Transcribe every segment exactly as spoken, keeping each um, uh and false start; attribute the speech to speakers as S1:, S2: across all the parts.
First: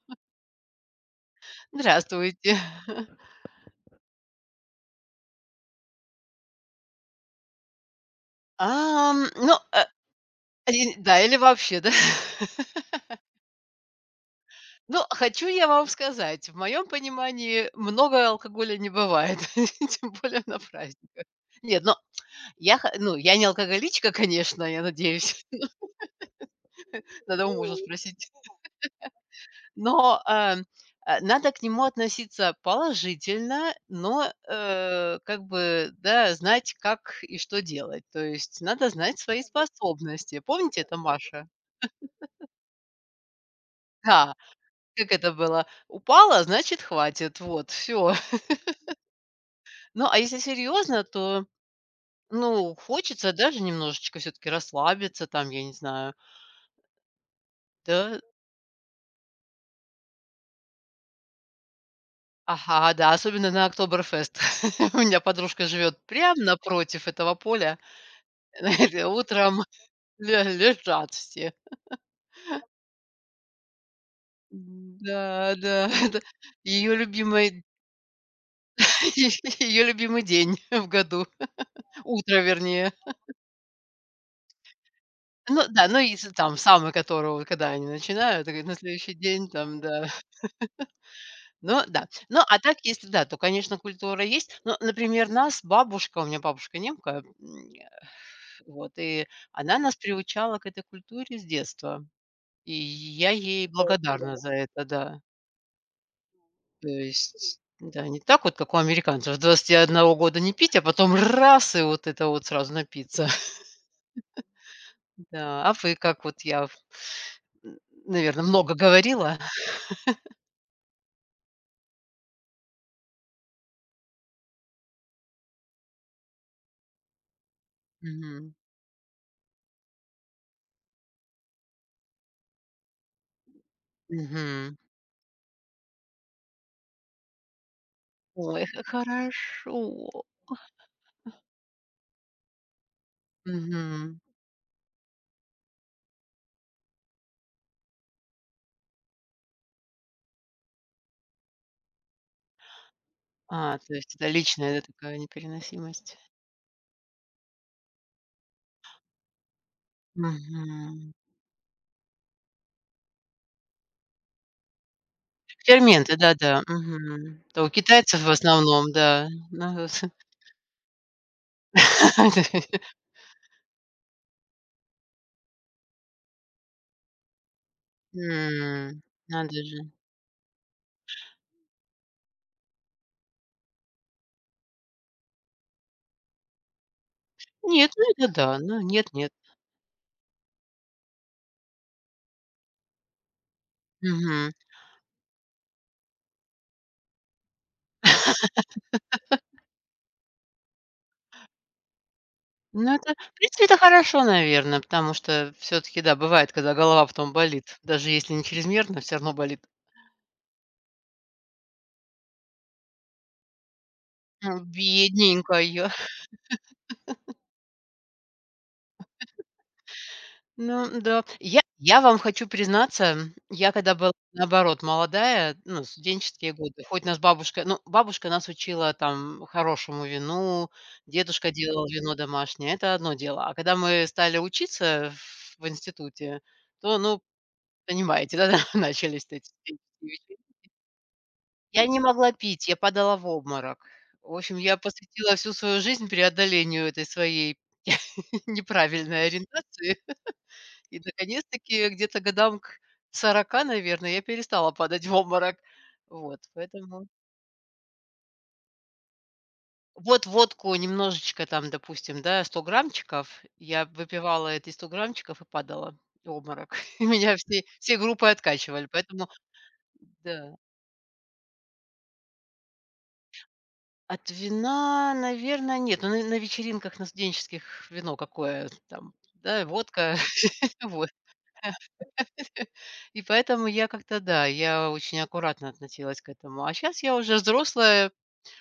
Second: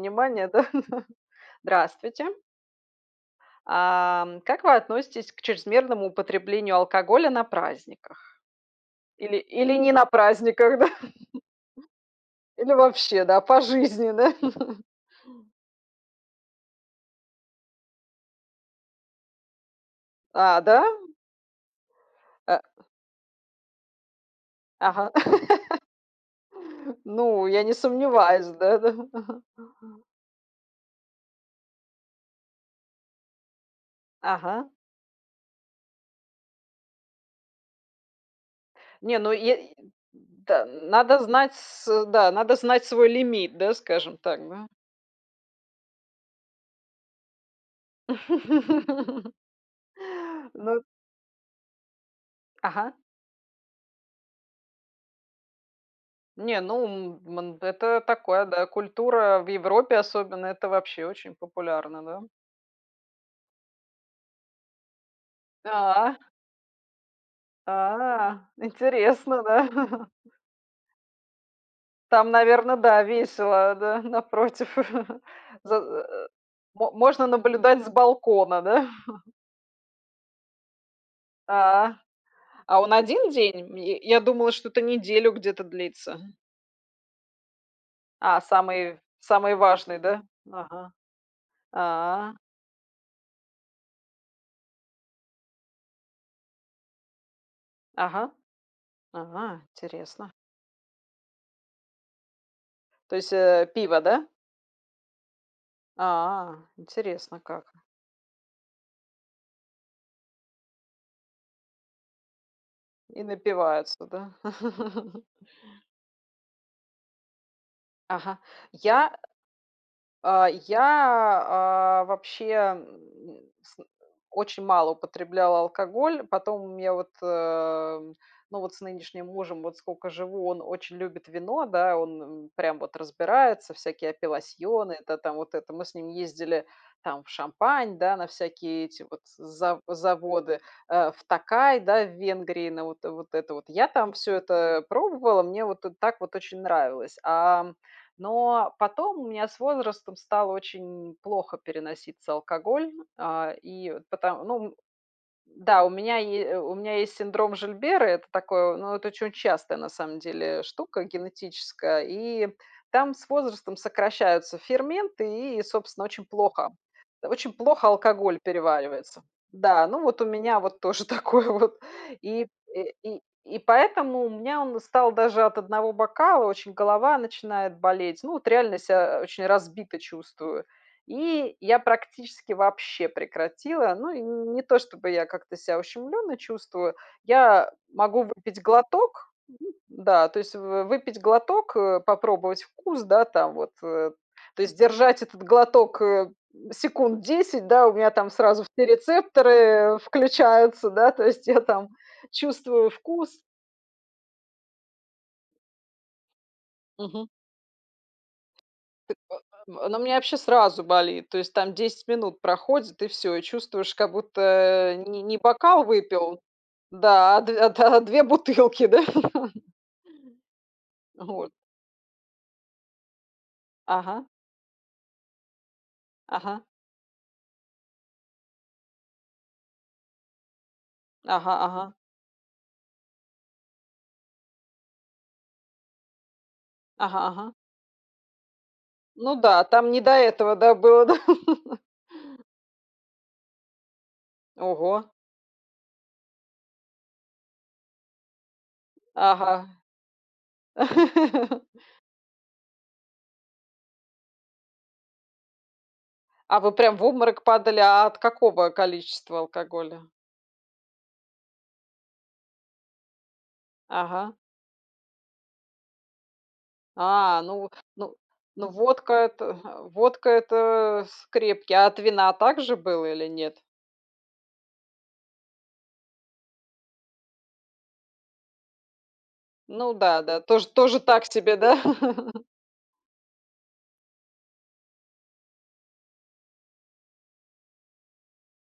S1: Внимание, да? Здравствуйте.
S2: Здравствуйте.
S1: Ам, как вы относитесь к чрезмерному употреблению алкоголя на праздниках
S2: Ам,
S1: или
S2: но,
S1: или
S2: э,
S1: не на праздниках, да?
S2: один, да, или вообще, да.
S1: Или вообще, да? По жизни, да?
S2: Ну хочу я вам сказать: в моем понимании много алкоголя не бывает, тем более на
S1: А, да?
S2: праздниках. Нет, но
S1: А
S2: я хо ну, я не алкоголичка, конечно, я
S1: Ага.
S2: надеюсь
S1: Ну,
S2: Надо у
S1: я не
S2: мужа спросить.
S1: сомневаюсь, да-да.
S2: Но, э, надо к нему относиться положительно, но,
S1: Ага.
S2: э, как бы, да, знать, как и что делать, то есть надо
S1: Не,
S2: знать
S1: ну
S2: свои
S1: е
S2: способности.
S1: Д да.
S2: "Помните это,
S1: Надо
S2: Маша?"
S1: знать с э да, надо знать свой лимит, да, скажем
S2: Да.
S1: так, да.
S2: Как это было: упала, значит хватит, вот, всё. Ну, а если
S1: Ну
S2: серьезно, то, ну
S1: Ага.
S2: хочется, да, же немножечко всё-таки расслабиться, там я не знаю.
S1: Не, ну, м, манд это
S2: Да.
S1: такое, да. Культура в Европе особенно- это вообще очень популярно, да.
S2: Ага, да, особенно на Октоберфест. У меня подружка живет
S1: А.
S2: прям напротив этого поля.
S1: А.
S2: Знаете,
S1: Интересно,
S2: утром
S1: да?
S2: ле лежат все.
S1: Там, наверно, да, весело, да, напротив.
S2: М-да,
S1: За э,
S2: да. Это
S1: э, мо
S2: ее
S1: можно
S2: любимый
S1: наблюдать с балкона, да?
S2: е ее любимый день в году.
S1: А.
S2: Утро
S1: А
S2: вернее.
S1: он один день? М ме э, я думала, что-то неделю
S2: Ну
S1: где-то
S2: да, ну
S1: длится.
S2: если там самого, которого, когда они
S1: А,
S2: начинают, и говорит, на
S1: самый,
S2: следующий день
S1: самый
S2: там-
S1: важный,
S2: да.
S1: да? Ага.
S2: Но, да.
S1: А.
S2: Но опять-таки, если, да, то, конечно, культура есть, но, например, нас бабушка- у меня бабушка немка, м, э,
S1: Ага.
S2: вот- и
S1: Ага,
S2: она нас
S1: интересно.
S2: приучала к этой культуре с детства. И
S1: То
S2: я
S1: есть, э,
S2: ей
S1: пиво, да?
S2: благодарна за это, да.
S1: А,
S2: То
S1: интересно
S2: есть,
S1: как.
S2: да, не так вот, как у американцев до двадцати одного года не пить, а потом- р р-раз! И вот это вот сразу
S1: И
S2: напиться.
S1: напиваются, да?
S2: Да. А вы как вот? Я в н н
S1: Ага.
S2: наверно, много
S1: Я, э,
S2: говорила?
S1: а, я, а, вообще, м, ну, сн очень мало употребляла алкоголь. Потом у меня вот, э, м,
S2: Мгм.
S1: ну вот с нынешним мужем вот скоко живу, он очень любит вино, да, он н прям вот разбирается, всякие
S2: Мгм.
S1: апелласьоны это там вот это. Мы с ним ездили там в Шампань, да, на
S2: Ой,
S1: всякие
S2: как
S1: эти вот
S2: хорошо.
S1: за
S2: Ох.
S1: заводы, э, в
S2: Ах.
S1: Токай, да, в Венгрии, на вот вот это вот. Я там
S2: Мгм.
S1: всё это, э, пробовала, мне вот, э, так вот очень нравилось, ам. Но потом у меня с возрастом стало очень плохо переноситься алкоголь, а,
S2: А,
S1: и
S2: то есть это
S1: потом ну
S2: личная, да, такая
S1: Да, у
S2: непереносимость.
S1: меня е э, у меня есть синдром Жильбера, это такое, ну, это оче очень частая, на самом деле, штука
S2: Мгм.
S1: генетическая. И там с возрастом сокращаются ферменты, и и, собственно,
S2: Ферменты,
S1: очень
S2: да-да,
S1: плохо,
S2: мгм.
S1: очень
S2: Это у
S1: плохо
S2: китайцев, в
S1: алкоголь
S2: основном,
S1: переваривается.
S2: да. На,
S1: Да,
S2: э,
S1: ну
S2: с
S1: вот у меня вот тоже такое вот. И э, и и поэтому у меня он стал даже от одного бокала- очень голова начинает болеть. Ну вот реально
S2: М.
S1: ся, а, очень
S2: Надо же.
S1: разбито чувствую. И я практически вообще прекратила. Ну и н не то, чтобы я как-то ся ущемленно чувствую. Я
S2: Нет, ну
S1: могу
S2: это, да,
S1: выпить
S2: ну, нет-
S1: глоток,
S2: нет.
S1: да, то есть в в выпить глоток, э, попробовать вкус, да, там вот, э,
S2: Мгм.
S1: то есть держать этот глоток, э, м, секунд десять, да- у меня там сразу все рецепторы включаются, да, то есть я там чувствую
S2: Ну это В
S1: вкус.
S2: принципе это хорошо, наверно, потому что всё-таки, да, бывает, когда голова
S1: Мгм.
S2: потом болит, даже если не
S1: Ты
S2: чрезмерно, всё равно болит.
S1: па а, ну у мя вообще сразу болит, то есть там десять минут проходит, и всё, и чувствуешь, как будто,
S2: Ну,
S1: э, не не
S2: бедненькая.
S1: бокал выпил да, а две да, а две бутылки, да.
S2: Ну да.
S1: Вот.
S2: Я я вам хочу признаться, я когда была,
S1: Ага.
S2: наоборот, молодая, ну, в студенческие
S1: Ага.
S2: годы, хоть нас бабушка- ну, бабушка нас учила там хорошему вину, дедушка
S1: Ага,
S2: делал
S1: ага.
S2: вино домашнее, это одно дело- а когда мы стали учиться в институте, то
S1: Ага,
S2: ну,
S1: ага.
S2: понимаете, да, начались
S1: Ну
S2: вот эти
S1: да, а
S2: все
S1: там не до
S2: вечеринки.
S1: этого, да, было.
S2: Я не могла пить, я падала в обморок. В общем я
S1: Ого!
S2: посвятила всю свою жизнь преодолению этой своей неправильной
S1: Ага.
S2: ориентации, и наконец-таки где-то к годам к сорока, наверное, я перестала падать в обморок. Вот
S1: А вы прям в
S2: поэтому.
S1: обморок падали, а от какого количества алкоголя?
S2: Вот водку немножечко там, допустим, да, сто граммчиков, я
S1: Ага.
S2: выпивала эти сто граммчиков и падала. В обморок. И меня
S1: А,
S2: всей
S1: ну в
S2: всей
S1: ну
S2: группой
S1: ну
S2: откачивали,
S1: водка
S2: поэтому
S1: это, хм, э, вотда-
S2: да.
S1: это с крепкий. А от вина также было или нет?
S2: От вина, наверно, нет. Но на на вечеринках на студенческих вино какое? Там, да,
S1: Ну
S2: водка,
S1: да, да, тож тоже
S2: водка.
S1: так себе, да?
S2: И поэтому я как-то, да, я очень аккуратно относилась к этому. А щас я уже взрослая,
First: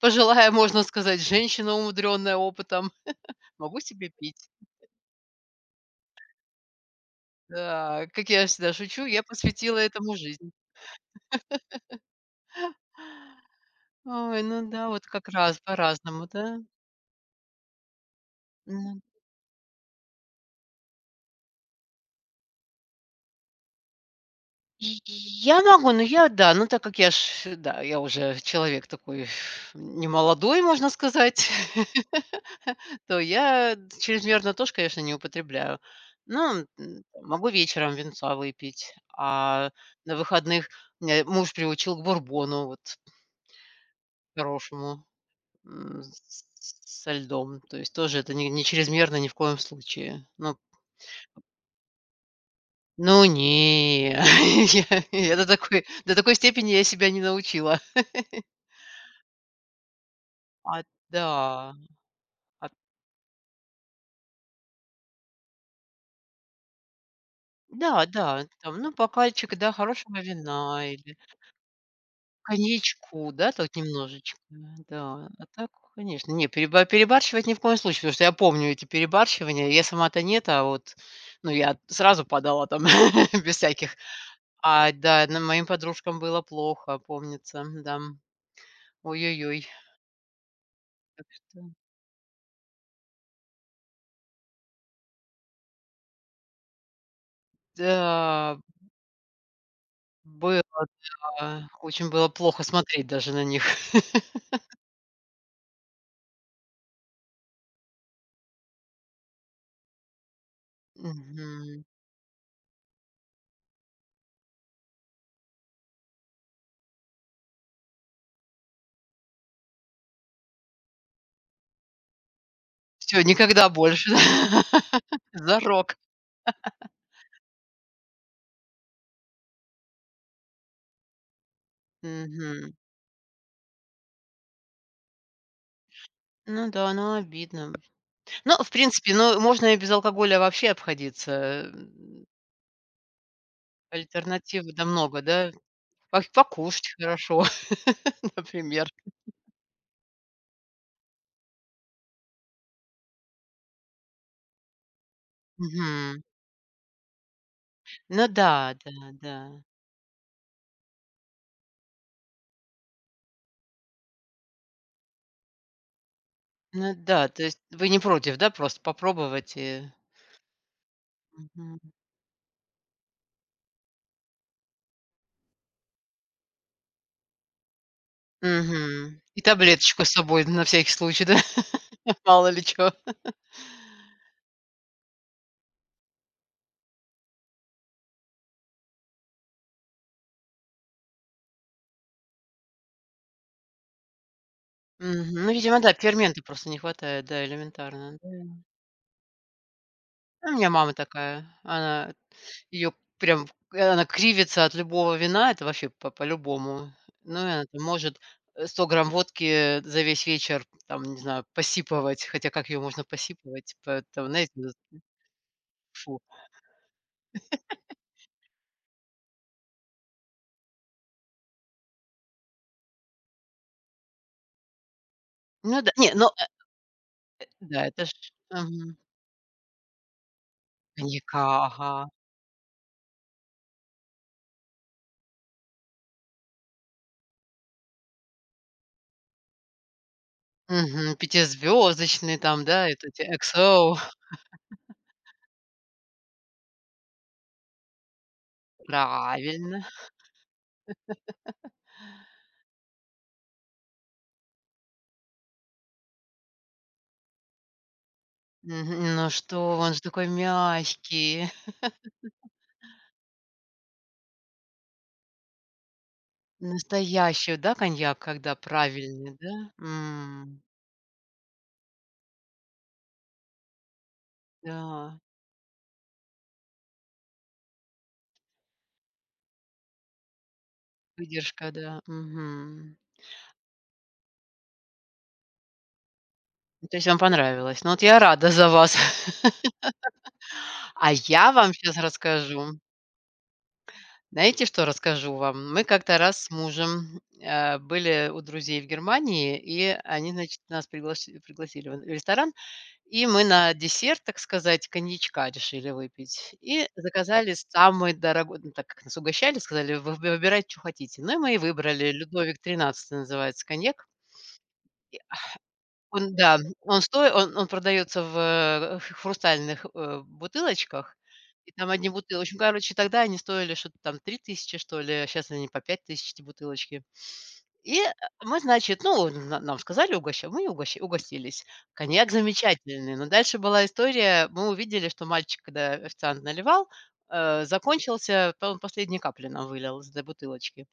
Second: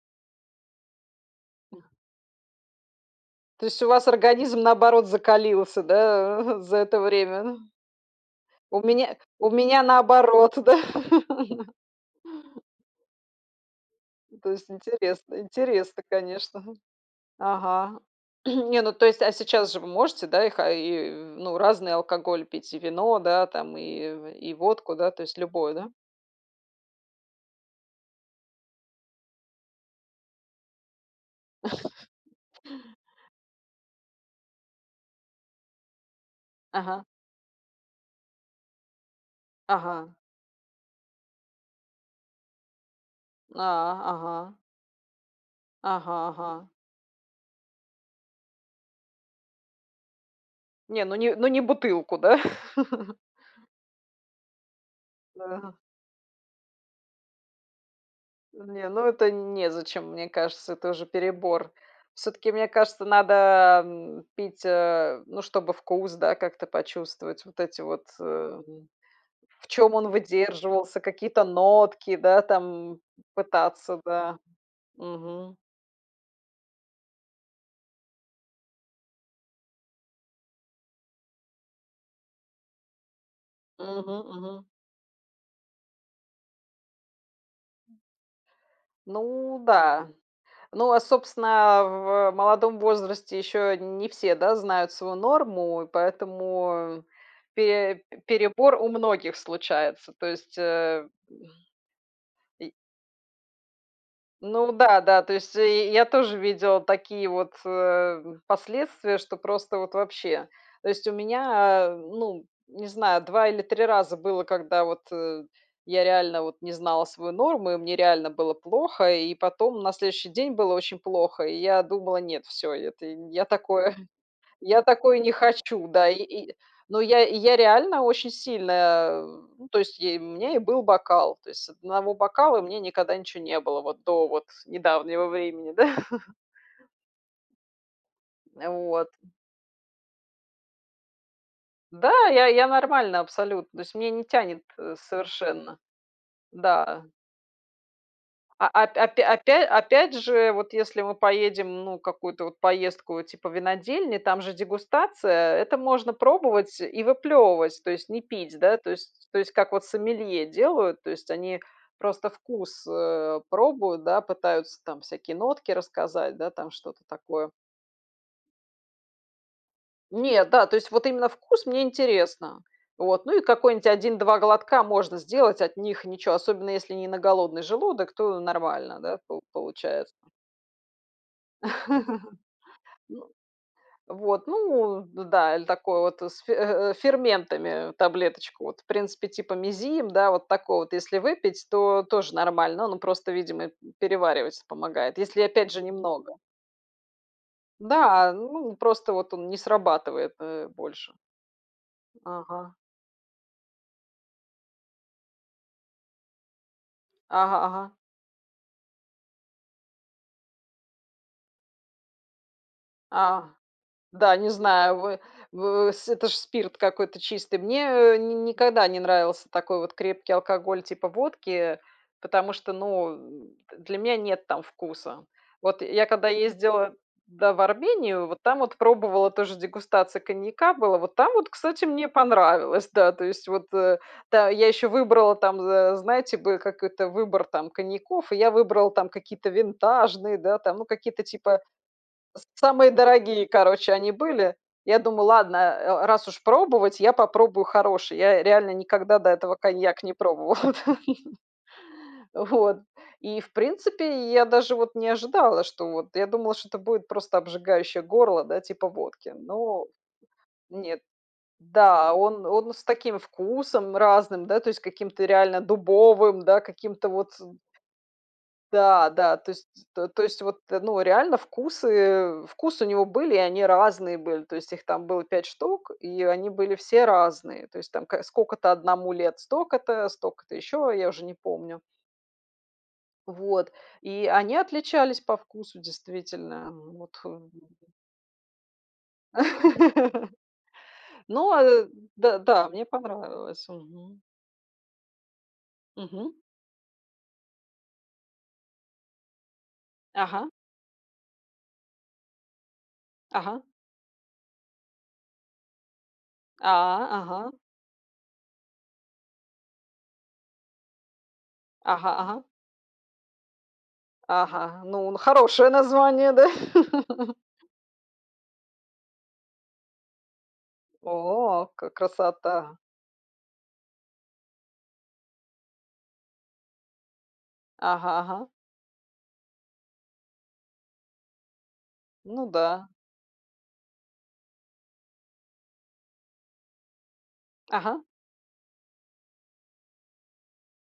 S2: пожилая, можно сказать, женщина,
S1: М.
S2: умудренная опытом,
S1: То
S2: могу
S1: есть у вас
S2: себе пить.
S1: организм, наоборот, закалился, да, э, за это время? Мгм.
S2: Да. Как я всегда
S1: У
S2: шучу,
S1: меня
S2: я
S1: у
S2: посвятила
S1: меня
S2: этому жизнь.
S1: наоборот, да.
S2: Ой,
S1: То есть
S2: ну да вот, как
S1: интересно,
S2: раз
S1: интересно,
S2: по-разному,
S1: конечно,
S2: да?
S1: мгм. Ага. Не, ну
S2: М.
S1: то есть а сейчас же вы можете, да, их, а и и ну, разный алкоголь пить и вино, да, там, и в и водку,
S2: И и
S1: да?
S2: и
S1: То есть
S2: я
S1: любое, да?
S2: могу, но я, да но так как я ж, да, я уже человек такой, немолодой, можно сказать, то я чрезмерно тоже, конечно, не употребляю. Но, м,
S1: Ага.
S2: могу вечером винца выпить, а
S1: Ага.
S2: на выходных меня муж приучил к бурбону вот
S1: А, ага.
S2: хорошему. М,
S1: Ага,
S2: с
S1: ага.
S2: с со льдом, то есть тоже это не не чрезмерно ни в коем случае, ну.
S1: Не, ну, не ну, не бутылку, да?
S2: Ну не. Не до
S1: Да.
S2: такой до такой степени я себя не научила.
S1: Не, ну, это н незачем, мне кажется,
S2: А
S1: это
S2: т
S1: уже
S2: да.
S1: перебор. Всё-таки, мне
S2: А р
S1: кажется, надо, м, пить, э, ну чтобы вкус, да, как-то почувствовать, вот эти вот,
S2: Да,
S1: э,
S2: да, там
S1: м
S2: ну бокальчик,
S1: в
S2: да,
S1: чём он
S2: хорошего вина
S1: выдерживался,
S2: или
S1: какие-то нотки, да, там
S2: коньячку, да, так
S1: пытаться,
S2: немножечко,
S1: да.
S2: н-да. А
S1: Мгм.
S2: так, конечно. Не, переба перебарщивать ни в коем случае. Потому что я помню эти перебарщивания. Я сама-то нет, а вот ну я сразу падала там без всяких.
S1: Мгм, мгм.
S2: А, да, но моим подружкам было плохо, помнится, м-да. О ё ё
S1: Ну
S2: ёй.
S1: да. Ну а,
S2: Так что.
S1: собственно, в молодом возрасте еще не все, да, знают свою норму, и поэтому пе
S2: Да, м.
S1: перебор у многих случается, то есть,
S2: Было,
S1: э, м
S2: да. Очень было плохо
S1: И
S2: смотреть даже на них.
S1: Ну да, да. То есть и я тоже видела такие вот, э, м, последствия, что просто вот вообще. То есть у
S2: Мгм.
S1: меня, э, ну, не знаю, два или три раза было, когда вот, э, я реально вот не знала свою норму и мне реально было плохо. И потом, на следующий день было очень плохо, и я думала: "Нет, всё, это
S2: Всё,
S1: н я
S2: никогда
S1: такое
S2: больше,
S1: я такое не хочу,
S2: зарок.
S1: да",- и и Но я и я реально очень сильно, м то есть и мне и был бокал, то есть с одного бокала
S2: Мгм.
S1: мне никогда ничего не было вот до вот с недавнего времени, да.
S2: Ну да, ну обидно. Но в
S1: Вот.
S2: принципе, ну, можно и без алкоголя вообще обходиться,
S1: Да,
S2: эм.
S1: я я нормально абсолютно, то есть мне не тянет,
S2: Альтернатив, да,
S1: э,
S2: много да.
S1: совершенно.
S2: По покушать
S1: Да.
S2: хорошо,
S1: А, а
S2: например.
S1: опя опя опя опять же, вот если мы поедем, ну, какую-то вот поездку типа винодельни, там же дегустация, это можно
S2: Мгм.
S1: пробовать и выплевывать, то есть не
S2: Ну
S1: пить,
S2: да,
S1: да.
S2: да,
S1: То есть то есть
S2: да.
S1: как вот сомелье делают, то есть они просто вкус, э, пробуют, да, пытаются там всякие нотки рассказать, да, там
S2: Ну
S1: что-то
S2: да. То
S1: такое.
S2: есть вы не против, да, просто попробовать и?
S1: Нет, да, то есть вот именно вкус- мне
S2: Мгм.
S1: интересно. Вот ну и какой-нить один два глотка можно сделать. От них ничё. Особенно, если не на голодный желудок, то нормально, да,
S2: Мгм.
S1: по
S2: И таблеточку с
S1: получается.
S2: собой на всякий случай, да. Мало ли чё.
S1: Ну. Вот, ну, д да, или такое вот с фе э, э, с ферментами, э, таблеточку. Вот в принципе типа "Мезим", да, вот такой вот, если выпить, то тоже нормально. Он просто, видимо, м, перевариваться помогает,
S2: Мгм.
S1: если,
S2: Ну
S1: опять
S2: видимо,
S1: же,
S2: да,
S1: немного.
S2: ферменты просто не хватает, да, элементарно,
S1: Да,
S2: да.
S1: э, ну просто вот он не срабатывает,
S2: У
S1: э,
S2: меня мама
S1: больше.
S2: такая. Она
S1: Ага.
S2: ее прям э, она кривится от любого вина, это вообще по по-любому. Ну и
S1: Ага.
S2: она там
S1: Ага.
S2: может, э, сто грамм водки, э, за весь вечер там, не знаю, посипывать, хотя как ее можно
S1: А.
S2: посипывать, поэтому,
S1: Да, не
S2: знаете,
S1: знаю, вы
S2: [unintelligible]
S1: в в с
S2: Фу.
S1: это ж спирт какой-то чистый. Мне ни ни никогда не нравился такой вот крепкий алкоголь, типа водки, потому что, ну, э, для меня нет там вкуса.
S2: Ну
S1: Вот
S2: да
S1: я
S2: Не, ну,
S1: когда
S2: э,
S1: ездила,
S2: э,
S1: да, в
S2: да это ж
S1: Армению-
S2: ж
S1: вот там вот
S2: Мгм.
S1: пробовала, тоже дегустация коньяка была. Вот там
S2: Коньяка,
S1: вот, кстати,
S2: ага.
S1: мне понравилось, да, то есть вот, э. Да, я еще выбрала там, за знаете, бы, как это выбор там коньяков, и я выбрала там какие-то винтажные, да, там, ну
S2: Мгм.
S1: какие-то типа
S2: Пятизвездочный
S1: с
S2: там, да,
S1: самые
S2: это у тя
S1: дорогие, короче,
S2: XO.
S1: они были. Я думаю, ладно, э, раз уж пробовать, я попробую хороший. Я реально никогда до этого
S2: Правильно.
S1: коньяк не пробовала. Вот. И в принципе, и я даже вот не ожидала, что вот я думала, что-то будет просто обжигающее горло, да, типа
S2: Мгм. Ну
S1: водки.
S2: что,
S1: Но
S2: он же такой
S1: нет.
S2: мягкий
S1: Да, он он с таким вкусом разным, да, то есть каким-то реально дубовым, да, каким-то вот, э
S2: Настоящий, да, коньяк, когда
S1: Да,
S2: правильный,
S1: да, то есть,
S2: да,
S1: то есть вот,
S2: м.
S1: э, ну реально вкусы вкусы у него были и они разные были, то есть их там
S2: Да.
S1: было пять штук и они были все разные. То есть там к скока-то одному лет- стока-то, стока-то еще, я уже не
S2: Выдержка,
S1: помню.
S2: да, мгм.
S1: Вот. И они отличались по вкусу, действительно, м,
S2: То есть
S1: вот
S2: вам
S1: х м.
S2: понравилось? Ну вот я рада за вас. А я
S1: Ну,
S2: вам
S1: э,
S2: щас
S1: д да,
S2: расскажу
S1: мне понравилось, мгм.
S2: знаете, что расскажу вам? Мы как-то
S1: Мгм.
S2: раз с мужем, а, были у друзей в Германии, и они,
S1: Ага.
S2: значит, нас пригласи пригласили в н в ресторан, и мы
S1: Ага.
S2: на десерт, так сказать, коньячка решили выпить.
S1: А,
S2: И
S1: ага.
S2: заказали самый дорогой, ну так как нас угощали, сказали: вы выбирайте, чё хотите. Ну и мы и
S1: Ага,
S2: выбрали,
S1: ага.
S2: "Людовик 13-й" называется коньяк
S1: Ага. Ну
S2: И,
S1: н
S2: а.
S1: хорошее название,
S2: Он,
S1: да?
S2: да, он стои он он продается в, э, в в х хрустальных, э, бутылочках,
S1: О,
S2: и
S1: ка
S2: там одни бутылоч Ну,
S1: красота!
S2: короче, тогда они стоили что-то там три тысячи, что ли, а щас они по пять тысяч эти бутылочки. И, э,
S1: Ага, ага.
S2: мы, значит, ну н на нам сказали, угоща мы и угоща угостились. Коньяк
S1: Ну да.
S2: замечательный, но дальше была история: мы увидели, что мальчик, когда официант наливал, э,
S1: Ага.
S2: закончился, то он последние капли нам вылил из этой бутылочки.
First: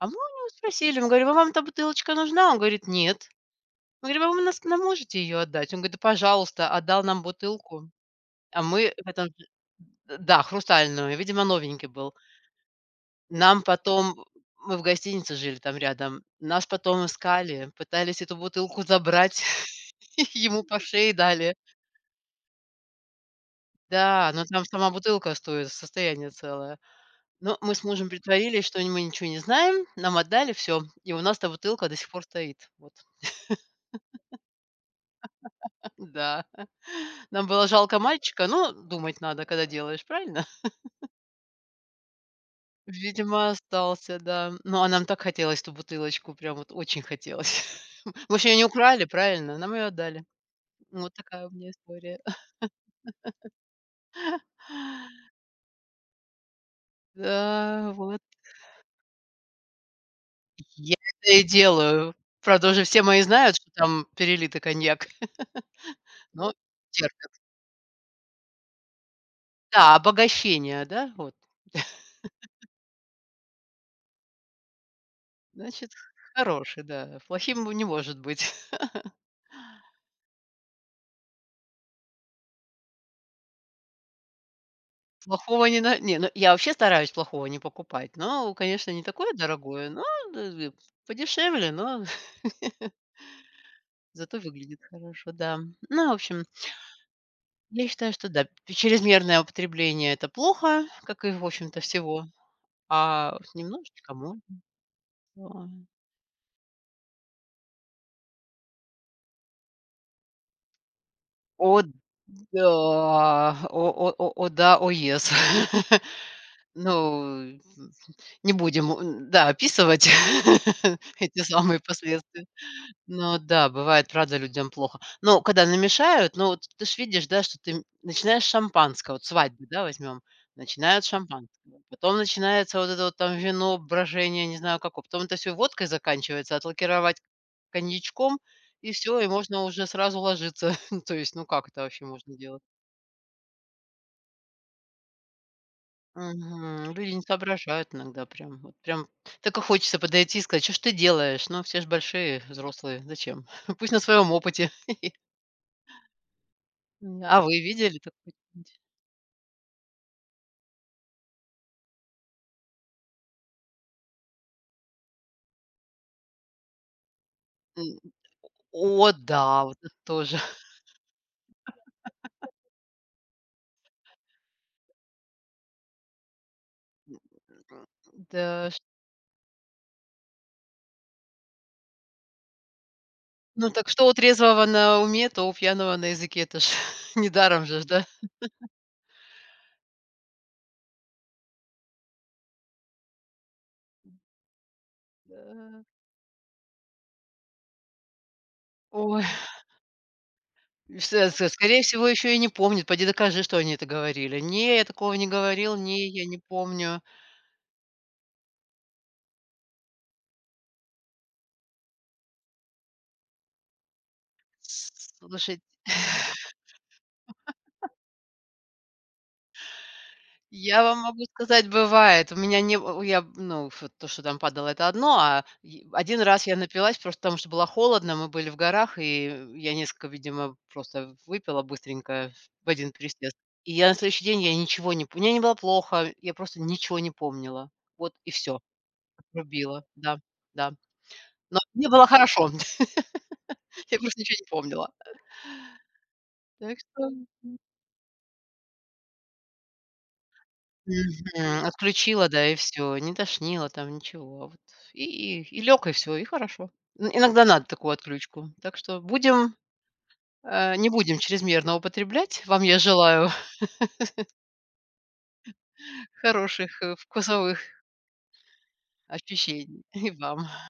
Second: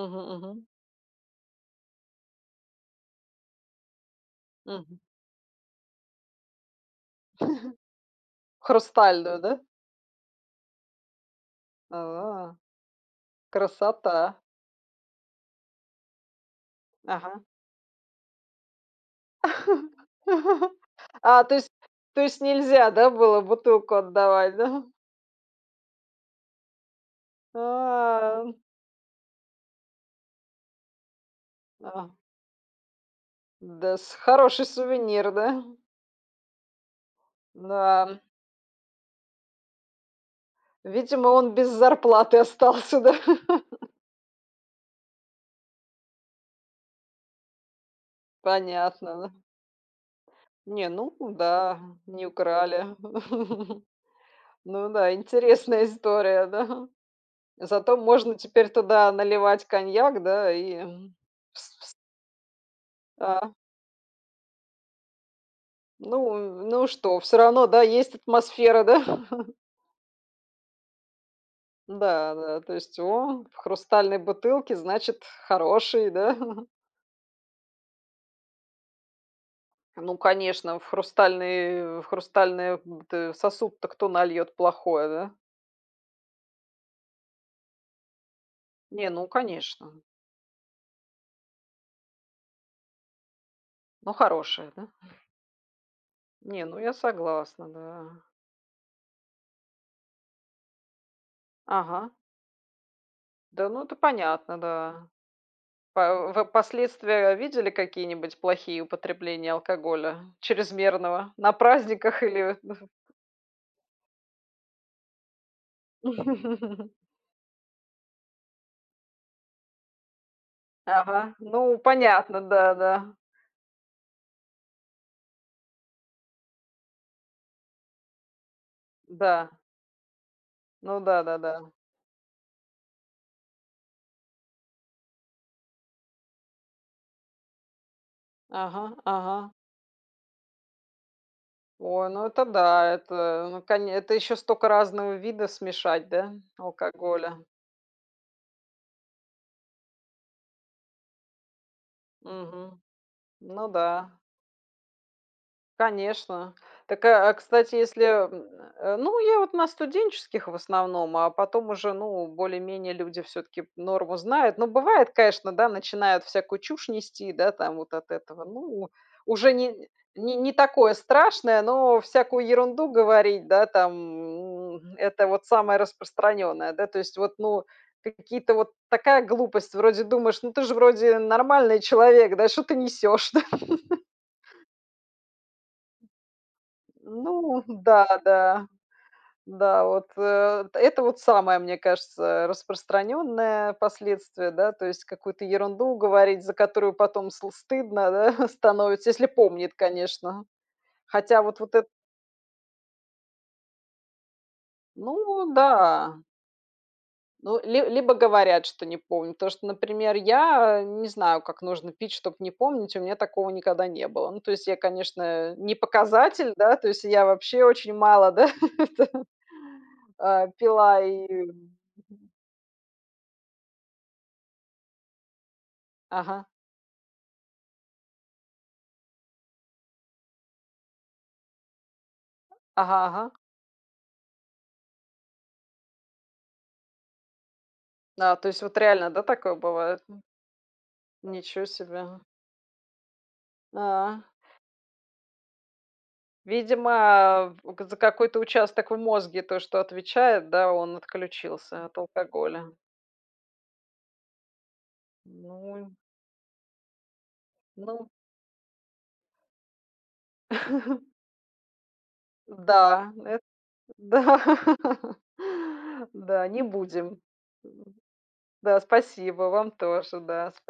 S2: А мы у него
S1: мгм.
S2: спросили, мы говорим: "А вам та бутылочка нужна?" Он говорит: "Нет". Мы говорим: "А вы нас нам
S1: Мгм.
S2: можете ее отдать?" Он гоит: "Да пожалуйста". Отдал нам бутылку, а мы в этом, э
S1: Хрустальную, да?
S2: Д да, хрустальную,- видимо новенький был.
S1: А.
S2: Нам потом, м,
S1: Красота!
S2: мы в гостинице жили там рядом, нас потом
S1: Ага.
S2: искали, пытались эту бутылку забрать, ему по шее
S1: А,
S2: дали.
S1: то есть то есть нельзя, да, было бутылку
S2: Да. Но
S1: отдавать,
S2: там
S1: да?
S2: сама бутылка стоит, состояние целое. Но мы с мужем
S1: Ам.
S2: притворились, что не мы, ничего не знаем, нам отдали всё, и у нас эта бутылка до сих
S1: Ага.
S2: пор стоит. Вот.
S1: Да, с хороший сувенир, да?
S2: Да. Нам было жалко
S1: Да, м.
S2: мальчика, но думать надо, когда делаешь, правильно?
S1: Видимо, он без зарплаты остался, да?
S2: Видимо, остался, да. Но, а нам так хотелось эту бутылочку, прям вот очень хотелось. Мы ж ее не украли,
S1: Понятно, ну.
S2: правильно? Нам ее отдали.
S1: Не,
S2: Ну вот
S1: ну
S2: такая у меня
S1: да,
S2: история.
S1: не украли. Ну да, интересная история, да.
S2: Да,
S1: Зато
S2: вот.
S1: можно теперь туда наливать коньяк, да, и
S2: Я это и делаю. Правда, уже все мои
S1: А.
S2: знают, что там перелитый коньяк,
S1: Ну
S2: но
S1: в ну и что,
S2: терпят.
S1: всё равно, да, есть атмосфера, да?
S2: Да, обогащение, да вот.
S1: Да, да. То есть: о, в хрустальной бутылке, значит х
S2: Значит, х
S1: -хороший, да?
S2: х хороший, да. Плохим он не может быть.
S1: Ну, конечно, в хрустальный в хрустальный бут сосуд-то кто нальет плохое, да?
S2: Плохого не на Не, ну я вообще стараюсь плохого не покупать, но, конечно, не
S1: Не, ну
S2: такое дорогое,
S1: конечно.
S2: но [unintelligible] подешевле, но
S1: Но
S2: зато
S1: хорошая,
S2: выглядит
S1: да?
S2: хорошо, да. Но в общем
S1: Не, ну я согласна,
S2: Я считаю,
S1: да.
S2: что, да, чрезмерное употребление- это плохо, как и в общем-то
S1: Ага.
S2: всего, а с
S1: Да, ну это
S2: немножечко можно,
S1: понятно, да.
S2: да.
S1: А в в вы последствия видели какие-нибудь плохие употребления алкоголя чрезмерного на
S2: О,
S1: праздниках или
S2: да,
S1: мх
S2: о, о, о, о да, о yes. Ну н н не будем у н-да описывать
S1: Ага.
S2: эти
S1: Ну
S2: самые
S1: понятно,
S2: последствия.
S1: да, да.
S2: Но да, бывает, правда, людям плохо. Но когда намешают, ну вот ты же видишь, да, что ты, м начинаешь с шампанского- вот
S1: Да.
S2: свадьбу, да, возьмем-
S1: Ну
S2: начинают с
S1: да-да-да.
S2: шампанского, потом начинается вот это вот там вино, брожение, не знаю, како потом это всё водкой заканчивается, отлакировать коньячком и
S1: Ага,
S2: всё, и
S1: ага.
S2: можно уже сразу ложиться. То есть ну как это вообще
S1: Ой, ну
S2: можно
S1: это,
S2: делать?
S1: да, это, ну коне это еще стока разного вида смешать, да,
S2: Мгм. Люди не
S1: алкоголя.
S2: соображают иногда прям, вот прям так и хочется подойти и сказать: "Чё ж ты делаешь?!" Но все же большие,
S1: Мгм.
S2: взрослые, зачем?
S1: Ну
S2: Пусть на
S1: да.
S2: своём опыте.
S1: Конечно. Так, а,
S2: Н-да.
S1: а
S2: А вы
S1: кстати,
S2: видели
S1: если, э,
S2: такое
S1: м,
S2: чё-нибудь?
S1: э ну, я вот на студенческих, в основном, а потом уже ну более-менее люди всё-таки норму знают. Ну бывает, каэшно, да, начинают всякую чушь нести, да, там
S2: М, н
S1: вот от этого. Ну,
S2: О
S1: уже
S2: да, вот
S1: не
S2: это
S1: не
S2: тоже.
S1: не такое страшное, но всякую ерунду говорить, да, там, м- это вот самое распространенное, да. То есть вот ну ка
S2: Да
S1: какие-то вот
S2: уж.
S1: такая глупость, вроде думаешь: "Ну ты же, вроде, нормальный человек, да! Что ты несешь, да?"
S2: Ну так что у трезвого на уме, то у пьяного на языке,- это ж
S1: Ну
S2: недаром жеж, да.
S1: да, да. Да, от, э это вот самое, мне кажется, э, распространенное последствие, да, то есть какую-то
S2: Да.
S1: ерунду говорить, за которую потом сл стыдно, да, становится,
S2: Ой.
S1: если помнит, конечно.
S2: И в се
S1: Хотя
S2: се
S1: вот вот
S2: скорее
S1: эт
S2: всего, ещё и не помнит, поди докажи, что они это говорили. "Не, я такого не
S1: Ну
S2: говорил, не,
S1: да.
S2: я не помню".
S1: Ну ли либо говорят, что не помнит. птошто, например, я не знаю, как нужно пить, чтоб не помнить, и у меня такого никогда не было. Ну то есть я,
S2: С с
S1: конечно,
S2: слушай.
S1: не показатель да, то есть я вообще очень мало, да, пила, а,
S2: Я вам
S1: пила
S2: могу
S1: и
S2: сказать:
S1: Мгм.
S2: бывает. У меня не н я в в ну вот то, что там падало- это одно, а ви а один
S1: Ага.
S2: раз я напилась, просто, потому что было холодно, мы были в горах, и в я нескока, видимо, просто выпила быстренько, в один
S1: Ага, ага.
S2: присест. И я на следующий день, я ничего не пом Мне не было плохо, я просто ничего не помнила, вот и
S1: Да, то
S2: всё,
S1: есть вот реально, да, такое
S2: отрубило,
S1: бывает,
S2: да,
S1: м?
S2: да. Но
S1: Ничё
S2: мне
S1: себе,
S2: было
S1: а!
S2: хорошо, я просто
S1: А.
S2: ничего не помнила. Э. Так
S1: Видимо,
S2: что,
S1: а,
S2: м.
S1: в у в за какой-то участок в мозге, то, что отвечает, да, он
S2: Мгм.
S1: отключился от
S2: Отключило, да, и
S1: алкоголя.
S2: всё, не тошнило там, ничего, а вот, и и и лег, и
S1: Ну.
S2: всё, и хорошо. Ин иногда надо такую
S1: Ну.
S2: отключку, так что будем а, не будем чрезмерно употреблять. Вам я
S1: Да,
S2: желаю
S1: эт да, да, не
S2: хороших, э,
S1: будем,
S2: вкусовых
S1: м. Да, спасибо вам
S2: ощущений. И
S1: тоже,
S2: вам.
S1: да, сп